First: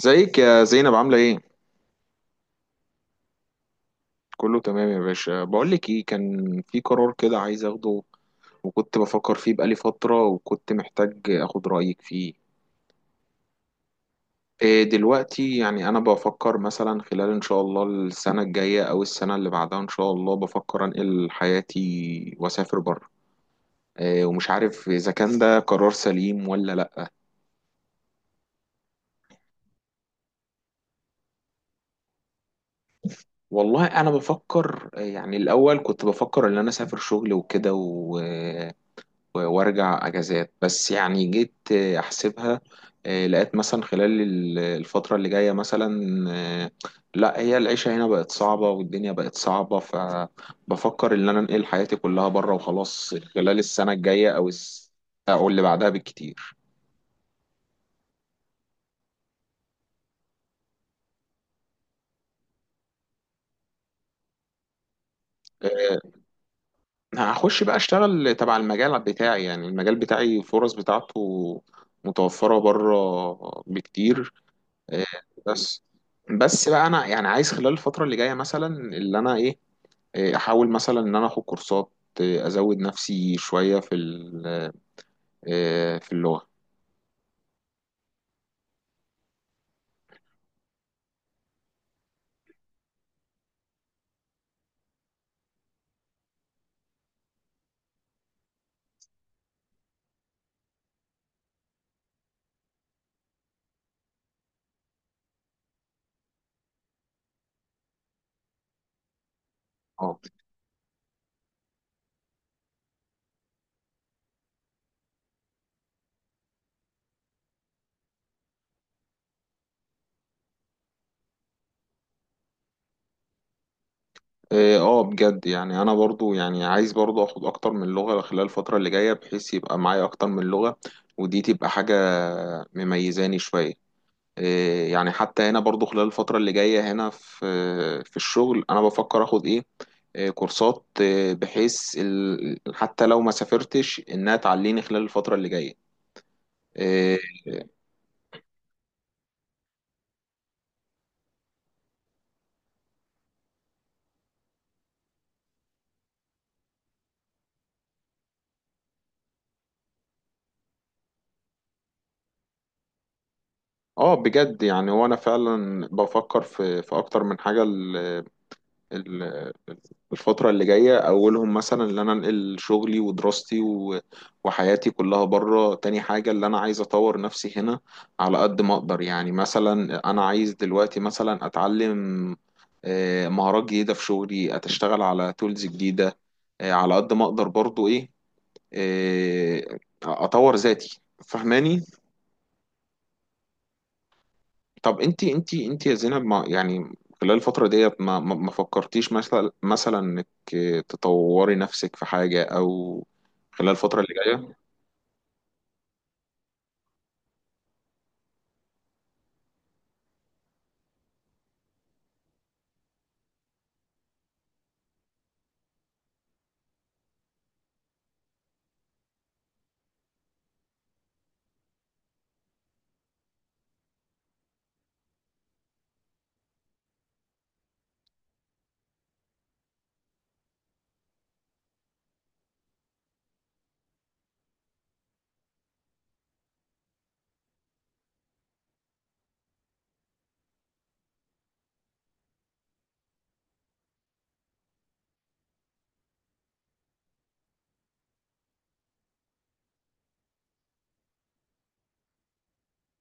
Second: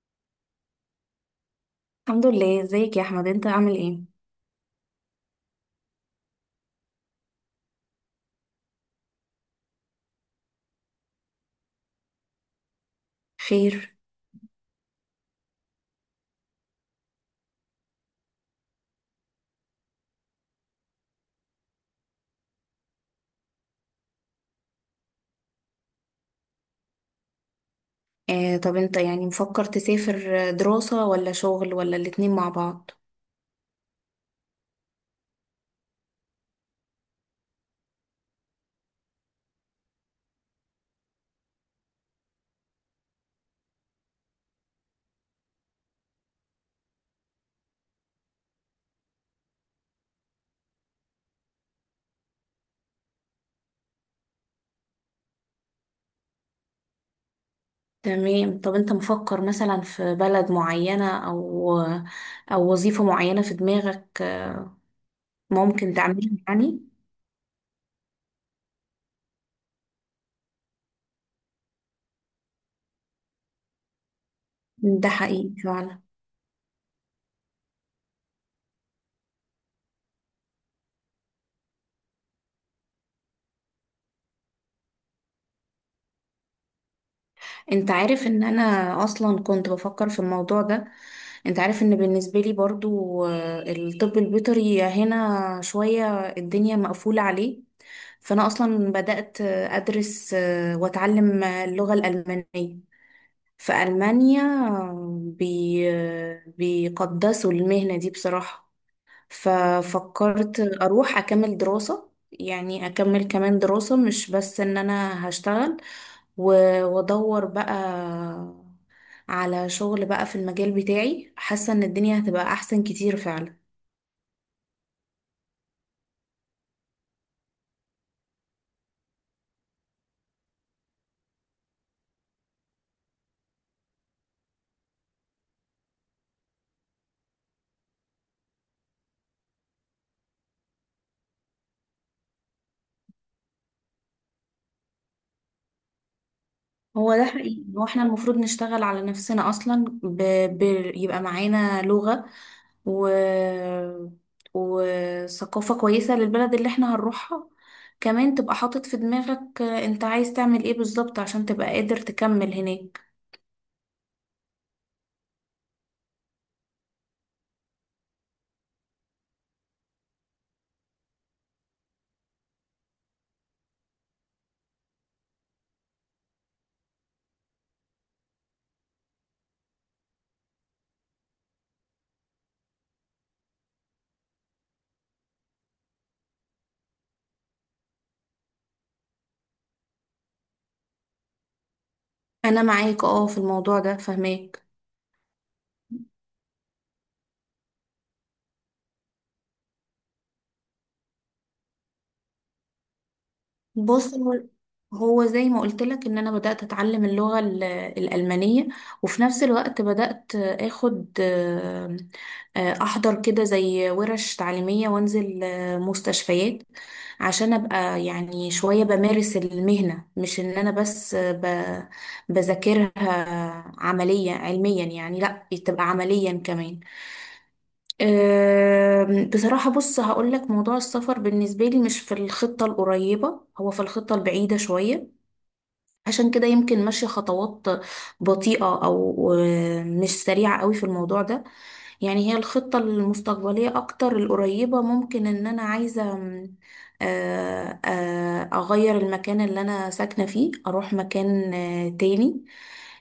ازيك يا زينب، عاملة ايه؟ الحمد لله، ازيك يا احمد؟ انت عامل ايه؟ كله تمام يا باشا. بقولك ايه، كان في قرار كده عايز اخده وكنت بفكر فيه بقالي فترة وكنت محتاج اخد رأيك فيه. خير. دلوقتي يعني انا بفكر مثلا خلال ان شاء الله السنة الجاية او السنة اللي بعدها ان شاء الله، بفكر انقل حياتي واسافر بره. ومش عارف اذا كان ده قرار سليم ولا لا. طب انت يعني مفكر تسافر دراسة ولا شغل ولا الاتنين مع بعض؟ والله انا بفكر، يعني الاول كنت بفكر ان انا اسافر شغل وكده وارجع اجازات، بس يعني جيت احسبها. لقيت مثلا خلال الفترة اللي جاية مثلا. آه، لا، هي العيشة هنا بقت صعبة والدنيا بقت صعبة، فبفكر ان انا انقل حياتي كلها بره وخلاص خلال السنة الجاية او او اللي بعدها بالكتير. تمام. طب انت مفكر مثلا في بلد معينة او وظيفة معينة في دماغك ممكن آه، تعملها يعني؟ هخش بقى اشتغل تبع المجال بتاعي، يعني المجال بتاعي الفرص بتاعته متوفرة بره بكتير. إيه، ده حقيقي بس فعلا. بس بقى انا يعني عايز خلال الفتره اللي جايه مثلا اللي انا ايه، احاول مثلا ان انا اخد كورسات، ازود نفسي شويه في في اللغه. انت عارف ان انا اصلا كنت بفكر في الموضوع ده. انت عارف ان بالنسبة لي برضو، الطب البيطري هنا شوية الدنيا مقفولة عليه. فأنا أصلا بدأت أدرس وأتعلم اللغة الألمانية في ألمانيا. آه، بي آه، بيقدسوا المهنة دي بصراحة. اه. ففكرت أروح أكمل دراسة، يعني أكمل كمان دراسة، مش بس إن أنا هشتغل وأدور بقى على شغل بقى في المجال بتاعي. حاسة إن الدنيا هتبقى أحسن كتير فعلا. اه، بجد، يعني انا برضو يعني عايز برضو اخد اكتر من لغه خلال الفتره اللي جايه بحيث يبقى معايا اكتر من لغه، ودي تبقى حاجه مميزاني شويه. يعني حتى هنا برضو خلال الفتره اللي جايه هنا في الشغل انا بفكر اخد ايه، كورسات، بحيث حتى لو ما سافرتش انها تعليني خلال الفترة اللي جاية. هو اه. ده حقيقي. هو احنا المفروض نشتغل على نفسنا اصلا، ب... يبقى معانا لغة و... وثقافة كويسة للبلد اللي احنا هنروحها. كمان تبقى حاطط في دماغك انت عايز تعمل ايه بالظبط عشان تبقى قادر تكمل هناك. بجد، يعني هو انا فعلا بفكر في اكتر من حاجة. ال- الفترة اللي جاية اولهم مثلا ان انا انقل شغلي ودراستي و- وحياتي كلها بره، تاني حاجة اللي انا عايز اطور نفسي هنا على قد ما اقدر. يعني مثلا انا عايز دلوقتي مثلا اتعلم مهارات جديدة في شغلي، اتشتغل على تولز جديدة على قد ما اقدر برضو ايه، اطور ذاتي، فهماني؟ انا معاك اه في الموضوع ده، فهماك. طب انت يا زينب، ما يعني خلال الفترة ديت ما فكرتيش مثلا انك تطوري نفسك في حاجة، او خلال الفترة اللي بص، هو جاية؟ هو زي ما قلت لك ان انا بدأت اتعلم اللغة الألمانية. وفي نفس الوقت بدأت اخد، احضر كده زي ورش تعليمية، وانزل مستشفيات، عشان ابقى يعني شوية بمارس المهنة، مش ان انا بس بذاكرها عملية علميا، يعني لا، تبقى عمليا كمان. بصراحة بص هقول لك، موضوع السفر بالنسبة لي مش في الخطة القريبة، هو في الخطة البعيدة شوية. عشان كده يمكن ماشية خطوات بطيئة أو مش سريعة قوي في الموضوع ده. يعني هي الخطة المستقبلية أكتر، القريبة، ممكن إن أنا عايزة م، آه، آه، أغير المكان اللي أنا ساكنة فيه، أروح مكان تاني.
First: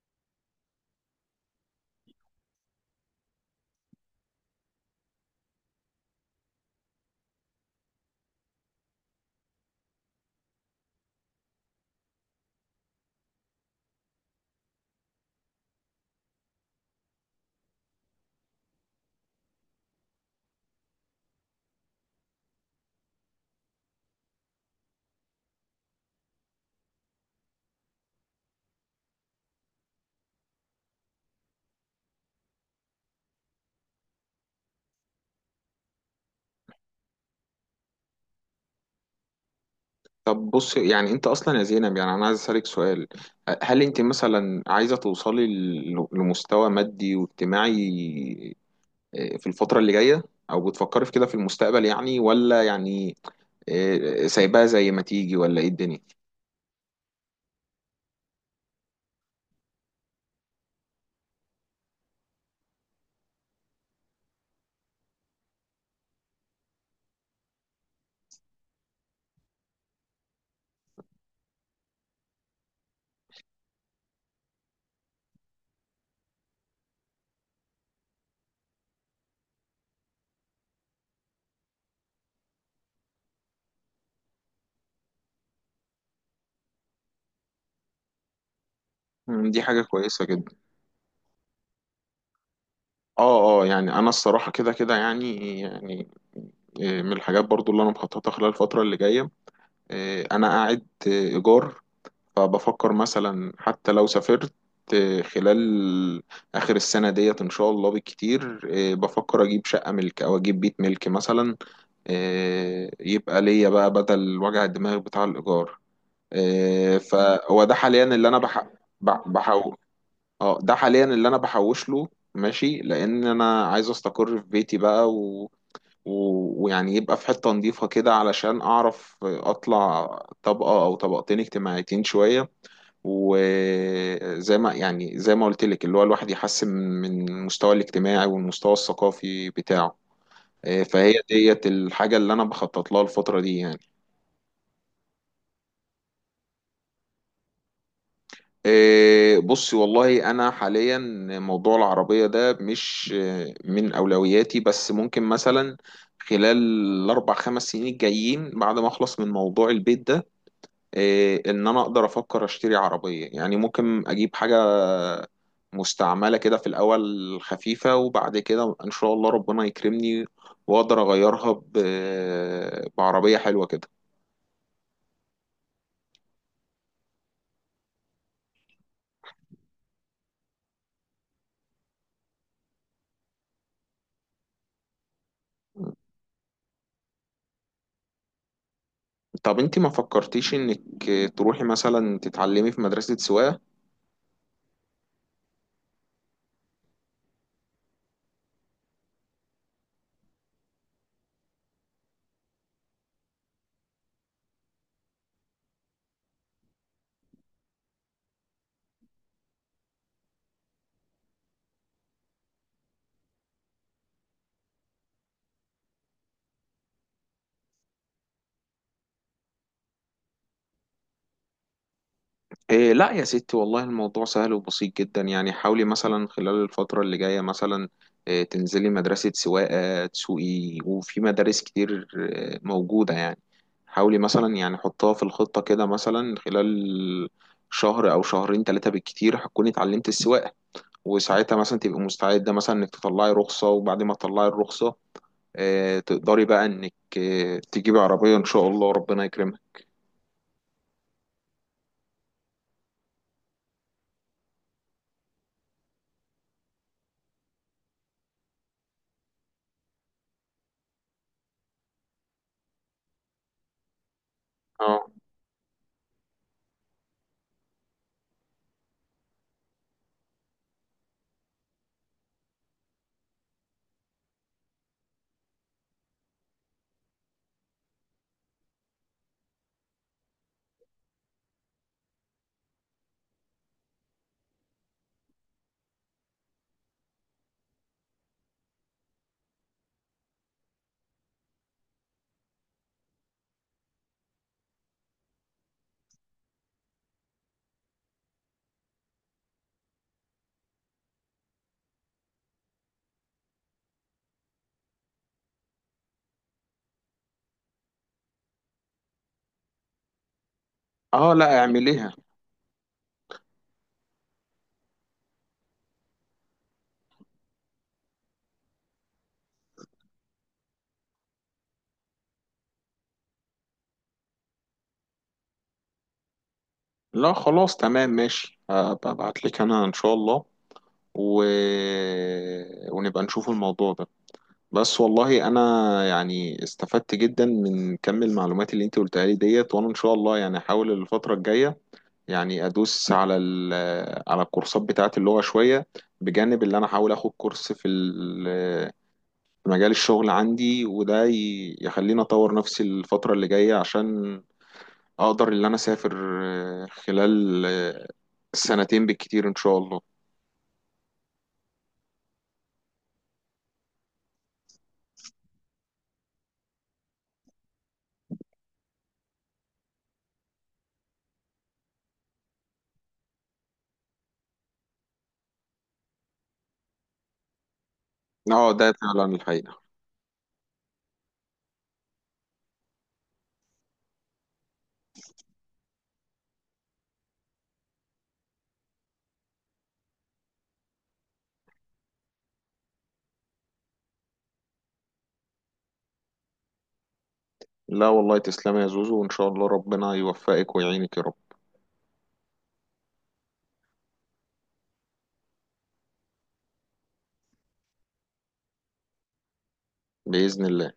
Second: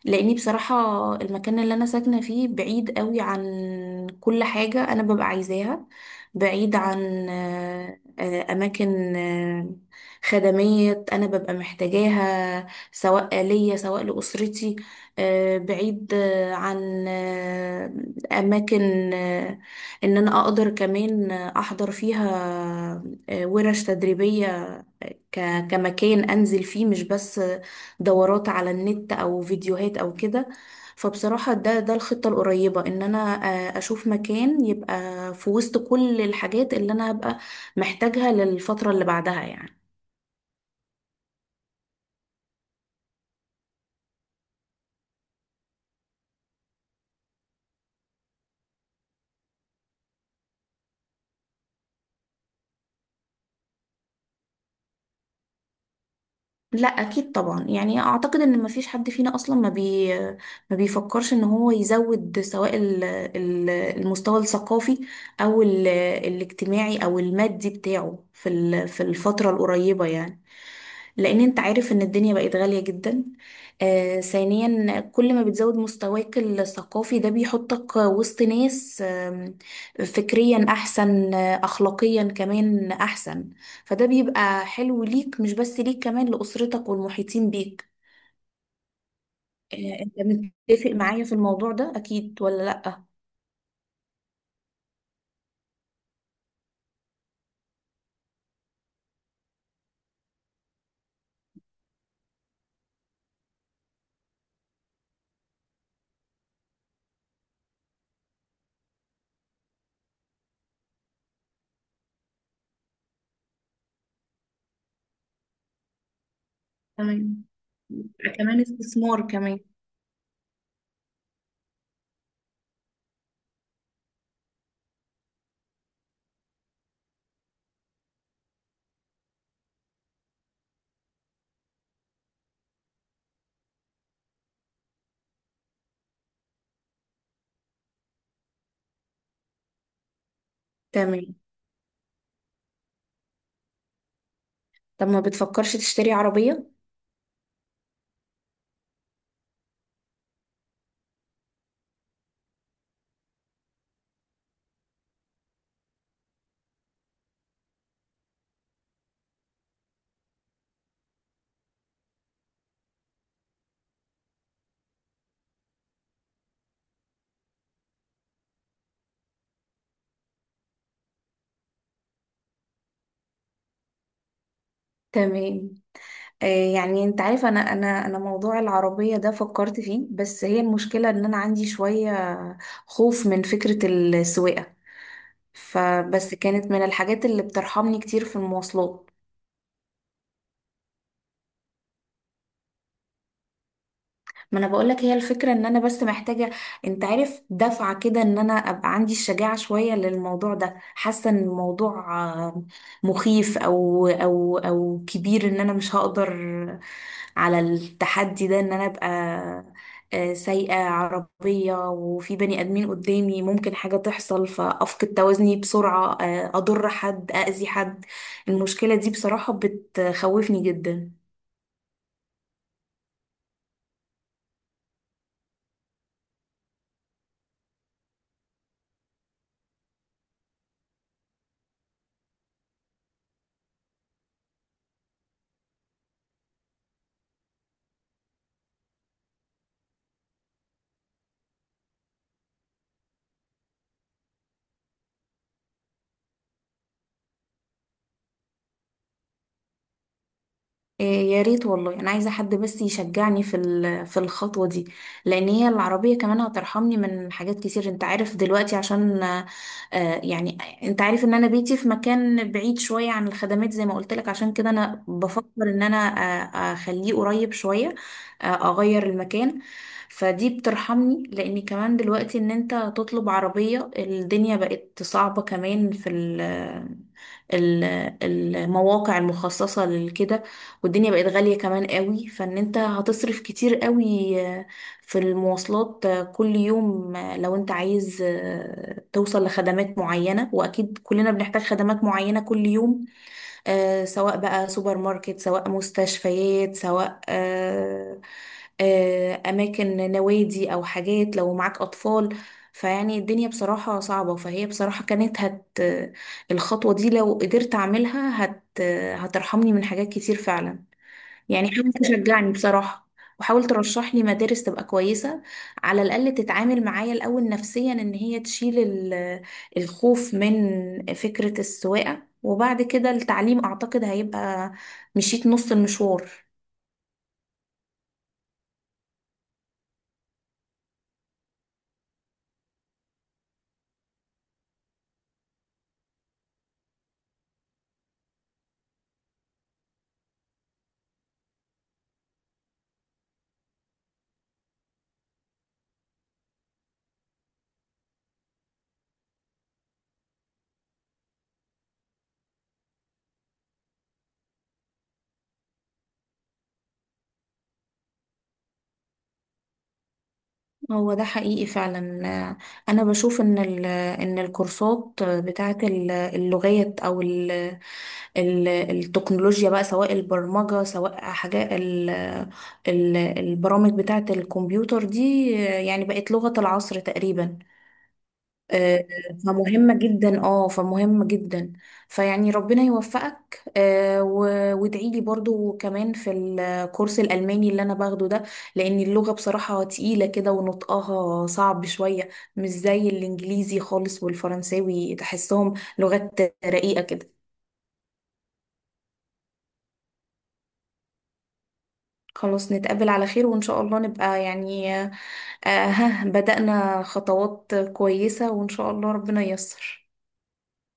لأني بصراحة المكان اللي أنا ساكنة فيه بعيد قوي عن كل حاجة أنا ببقى عايزاها. بعيد عن، أماكن خدمية أنا ببقى محتاجاها، سواء ليا سواء لأسرتي. بعيد عن اماكن ان انا اقدر كمان احضر فيها ورش تدريبية، كمكان انزل فيه، مش بس دورات على النت او فيديوهات او كده. فبصراحة ده الخطة القريبة، ان انا اشوف مكان يبقى في وسط كل الحاجات اللي انا هبقى محتاجها للفترة اللي بعدها يعني. طب بص، يعني انت اصلا يا زينب، يعني انا عايز اسالك سؤال. هل انت مثلا عايزة توصلي ل- لمستوى مادي واجتماعي في الفترة اللي جاية، او بتفكري في كده في المستقبل يعني، ولا يعني سايباها زي ما تيجي؟ ولا ايه الدنيا؟ لا، اكيد طبعا، يعني اعتقد ان مفيش حد فينا اصلا ما بيفكرش ان هو يزود سواء المستوى الثقافي او الاجتماعي او المادي بتاعه في الفترة القريبة، يعني لان انت عارف ان الدنيا بقت غالية جدا. ثانيا، كل ما بتزود مستواك الثقافي ده بيحطك وسط ناس فكريا احسن، اخلاقيا كمان احسن. فده بيبقى حلو ليك، مش بس ليك، كمان لأسرتك والمحيطين بيك. دي حاجة انت كويسة جدا. متفق معايا في الموضوع ده اكيد ولا لأ؟ اه، اه، يعني انا الصراحه كده يعني من الحاجات برضو اللي انا مخططها خلال الفتره اللي جايه. انا قاعد ايجار، فبفكر مثلا حتى لو سافرت خلال اخر السنه ديت ان شاء الله بالكتير، بفكر اجيب شقه ملك او اجيب بيت ملك مثلا، يبقى ليا بقى بدل وجع الدماغ بتاع الايجار. تمام. فهو ده حاليا اللي يبقى انا كمان استثمار كمان. بحقق. اه، ده حاليا اللي انا بحوش له، ماشي، لان انا عايز استقر في بيتي بقى، و... ويعني يبقى في حتة نظيفة كده علشان اعرف اطلع طبقة او طبقتين اجتماعيتين شوية، وزي ما يعني، زي ما قلت لك، اللي هو الواحد يحسن من المستوى الاجتماعي والمستوى الثقافي بتاعه. فهي تمام. ديت الحاجة اللي انا بخطط لها الفترة دي يعني. طب ما بتفكرش تشتري عربية؟ بصي، والله انا حاليا موضوع العربيه ده مش من اولوياتي، بس ممكن مثلا خلال الاربع خمس سنين الجايين بعد ما اخلص من موضوع البيت ده ان انا اقدر افكر اشتري عربيه. يعني ممكن اجيب حاجه مستعمله كده في الاول، خفيفه، وبعد كده ان شاء الله ربنا يكرمني واقدر اغيرها ب- بعربيه حلوه كده. تمام. يعني انت عارف، انا موضوع العربية ده فكرت فيه، بس هي المشكلة ان انا عندي شوية خوف من فكرة السواقة، فبس كانت من الحاجات اللي بترحمني كتير في المواصلات. طب انت ما فكرتيش انك تروحي مثلا تتعلمي في مدرسه سواقه؟ ما انا بقولك، هي الفكرة ان انا بس محتاجة، انت عارف، دفعة كده، ان انا ابقى عندي الشجاعة شوية للموضوع ده. حاسة ان الموضوع آه، مخيف او كبير، ان انا مش هقدر على التحدي ده، ان انا ابقى سايقة عربية وفي بني ادمين قدامي ممكن حاجة تحصل فافقد توازني بسرعة، اضر حد، اذي حد. المشكلة دي بصراحة بتخوفني جدا. لا يا ستي، والله الموضوع سهل وبسيط جدا. يعني حاولي مثلا خلال الفترة اللي جاية مثلا تنزلي مدرسة سواقة تسوقي، وفي مدارس كتير موجودة يعني. حاولي مثلا، يعني حطها في الخطة كده مثلا خلال شهر أو شهرين ثلاثة بالكتير هتكوني اتعلمت السواقة، وساعتها مثلا تبقي مستعدة مثلا إنك تطلعي رخصة، وبعد ما تطلعي الرخصة تقدري بقى إنك تجيبي عربية إن شاء الله ربنا يكرمك. إيه، يا ريت والله، انا عايزه حد بس يشجعني في الخطوه دي، لان هي العربيه كمان هترحمني من حاجات كتير. انت عارف دلوقتي عشان، يعني انت عارف ان انا بيتي في مكان بعيد شويه عن الخدمات زي ما قلت لك. عشان كده انا اه. بفكر ان انا اخليه قريب شويه، اغير المكان. فدي بترحمني، لان كمان دلوقتي ان انت تطلب عربيه الدنيا بقت صعبه كمان في ال- المواقع المخصصه لكده. والدنيا بقت غالية كمان قوي، فان انت هتصرف كتير قوي في المواصلات كل يوم، لو انت عايز توصل لخدمات معينة، واكيد كلنا بنحتاج خدمات معينة كل يوم، سواء بقى سوبر ماركت سواء مستشفيات سواء اماكن نوادي او حاجات لو معاك اطفال. فيعني الدنيا بصراحة صعبة، فهي بصراحة كانت هت الخطوة دي لو قدرت أعملها هترحمني من حاجات كتير فعلا. اه. لا، يعني حاول اعمليها. تشجعني بصراحة، وحاول ترشح لي مدارس تبقى كويسة، على الأقل تتعامل معايا الأول نفسيا، إن هي تشيل الخوف من فكرة السواقة، وبعد كده التعليم أعتقد هيبقى مشيت نص المشوار. لا خلاص تمام ماشي، ابعت لك انا ان شاء الله و... ونبقى نشوف الموضوع ده. بس والله انا يعني استفدت جدا من كم المعلومات اللي انت قلتها لي ديت، وانا ان شاء الله يعني احاول الفترة الجاية يعني ادوس على على الكورسات بتاعت اللغة شوية، بجانب اللي انا احاول اخد كورس في في مجال الشغل عندي، وده يخليني اطور نفسي الفترة اللي جاية عشان اقدر ان انا اسافر خلال 2 سنين بالكتير ان شاء الله. هو ده حقيقي فعلا. أنا بشوف إن الكورسات بتاعت اللغات، أو التكنولوجيا بقى، سواء البرمجة سواء حاجات البرامج بتاعة الكمبيوتر دي، يعني بقت لغة العصر تقريبا. اه، ده آه، فعلا الحقيقة. فمهمة جدا، فمهمة جدا. فيعني ربنا يوفقك، وادعي لي برضو كمان في الكورس الألماني اللي أنا باخده ده، لأن اللغة بصراحة تقيلة كده ونطقها صعب شوية، مش زي الإنجليزي خالص والفرنساوي، تحسهم لغات رقيقة كده. لا والله، تسلم يا زوزو، وان شاء الله ربنا يوفقك ويعينك يا رب. خلاص، نتقابل على خير، وإن شاء الله نبقى يعني، ها بدأنا خطوات كويسة، وإن شاء الله ربنا ييسر. بإذن الله.